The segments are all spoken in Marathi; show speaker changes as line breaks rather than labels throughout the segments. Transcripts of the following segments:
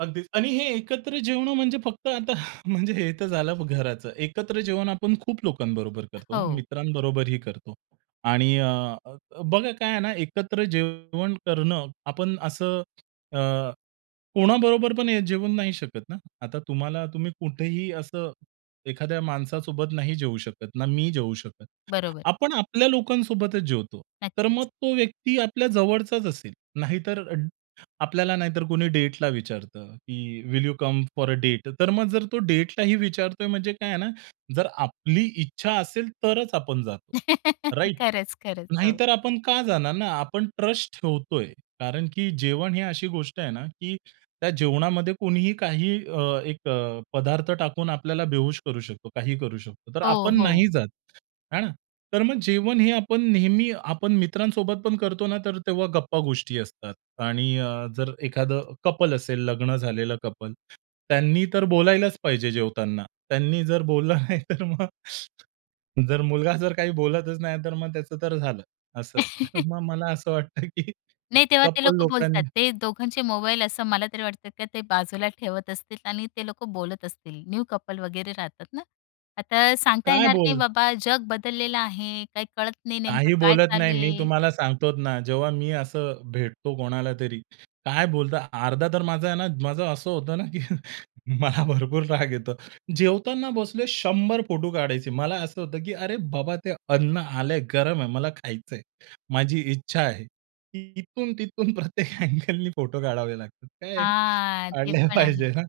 अगदीच आणि हे एकत्र जेवणं म्हणजे फक्त आता म्हणजे हे तर झालं घराचं. एकत्र जेवण आपण खूप लोकांबरोबर करतो ना,
हो.
मित्रांबरोबरही करतो. आणि अ, अ, बघा काय आहे ना, एकत्र जेवण करणं. आपण असं अ, कोणाबरोबर पण जेवून नाही शकत ना? आता तुम्हाला, तुम्ही कुठेही असं एखाद्या माणसासोबत नाही जेऊ शकत. ना मी जेऊ शकत.
बरोबर.
आपण आपल्या लोकांसोबतच जेवतो. तर मग
नक्कीच.
तो व्यक्ती आपल्या जवळचाच असेल. नाहीतर आपल्याला, नाहीतर कुणी डेटला विचारतं की, will you come for a date? तर मग, जर तो डेटला ही विचारतोय, म्हणजे काय आहे ना, जर आपली इच्छा असेल, तरच आपण जातो, राइट?
खरंच, खरंच. हो.
नाहीतर आपण का जाणार ना? आपण ट्रस्ट ठेवतोय कारण की जेवण ही अशी गोष्ट आहे ना, की त्या जेवणामध्ये कोणीही काही अ, एक अ, पदार्थ टाकून आपल्याला बेहोश करू शकतो, काहीही करू शकतो. तर
हो,
आपण
हो.
नाही जात, हां ना? तर मग जेवण हे आपण नेहमी आपण मित्रांसोबत पण करतो ना, तर तेव्हा गप्पा-गोष्टी असतात. आणि अ, जर एखादं कपल असेल, लग्न झालेलं कपल, त्यांनी तर बोलायलाच पाहिजे जेवताना. त्यांनी जर बोलला नाही तर मग जर मुलगा जर काही बोलतच नाही, तर मग त्याचं तर झालं असं. तर मग मला असं वाटतं की
नाही, तेव्हा ते
कपल
लोकं बोलतात.
लोकांनी
ते दोघांचे मोबाईल असं मला तरी वाटतं की ते बाजूला ठेवत असतील आणि ते लोकं बोलत असतील. न्यू कपल वगैरे राहतात ना, आता सांगता
काय
येणार नाही
बोल
बाबा, जग बदललेलं आहे, काही कळत नाही नेमकं
काही
काय
बोलत नाही.
चालू
मी
आहे.
तुम्हाला सांगतो ना, जेव्हा मी असं भेटतो कोणालातरी, काय बोलता अर्धा तर माझा आहे ना, माझं असं होतं ना की मला भरपूर राग येतो. जेवताना बसले, शंभर फोटो काढायचे. मला असं होतं की, "अरे बाबा, ते अन्न आलंय, गरम आहे, मला खायचंय." माझी इच्छा आहे, की इथून तिथून प्रत्येक अ‍ॅगलने फोटो काढावे लागतात. काय
हां, ते
काढले
पण आहे.
पाहिजे ना.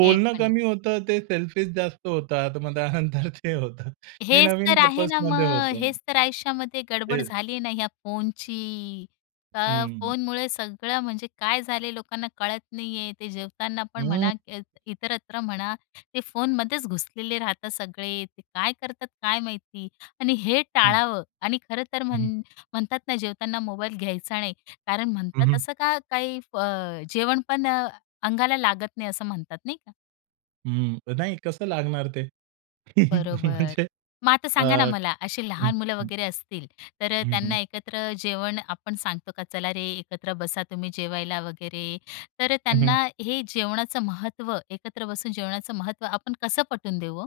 ते पण आहे.
कमी होतं, ते सेल्फीस जास्त होतात, मग त्यानंतर ते होतं. हे
हेच
नवीन
तर आहे ना
कपल्समध्ये
मग.
होतं.
हेच तर आयुष्यामध्ये गडबड
हेच.
झाली आहे ना या फोनची. तर
हं.
फोनमुळे सगळं, म्हणजे काय झाले लोकांना कळत नाही आहे. ते जेवताना पण
हं
म्हणा, इत इतरत्र म्हणा, ते फोनमध्येच घुसलेले राहतात सगळे. ते काय करतात, काय माहिती. आणि हे
हं.
टाळावं. आणि खरं तर
हं.
म्हण म्हणतात ना, जेवताना मोबाईल घ्यायचा नाही कारण
हं,
म्हणतात
हं.
असं का काही अ, जेवणपण अंगाला लागत नाही, असं म्हणतात, नाही का?
हं, नाही, कसं लागणार ते?
बरोबर,
म्हणजे,
मग आता
अ,
सांगा ना, मला
हं,
अशी लहान मुलं
हं.
वगैरे असतील, तर अ,
हं,
त्यांना
हं.
एकत्र जेवण आपण सांगतो का "चला रे, एकत्र बसा तुम्ही जेवायला" वगैरे. तर अ,
हं, हं.
त्यांना हे जेवणाचं महत्त्व, एकत्र बसून जेवणाचं महत्त्व, आपण कसं पटवून देऊ ओ?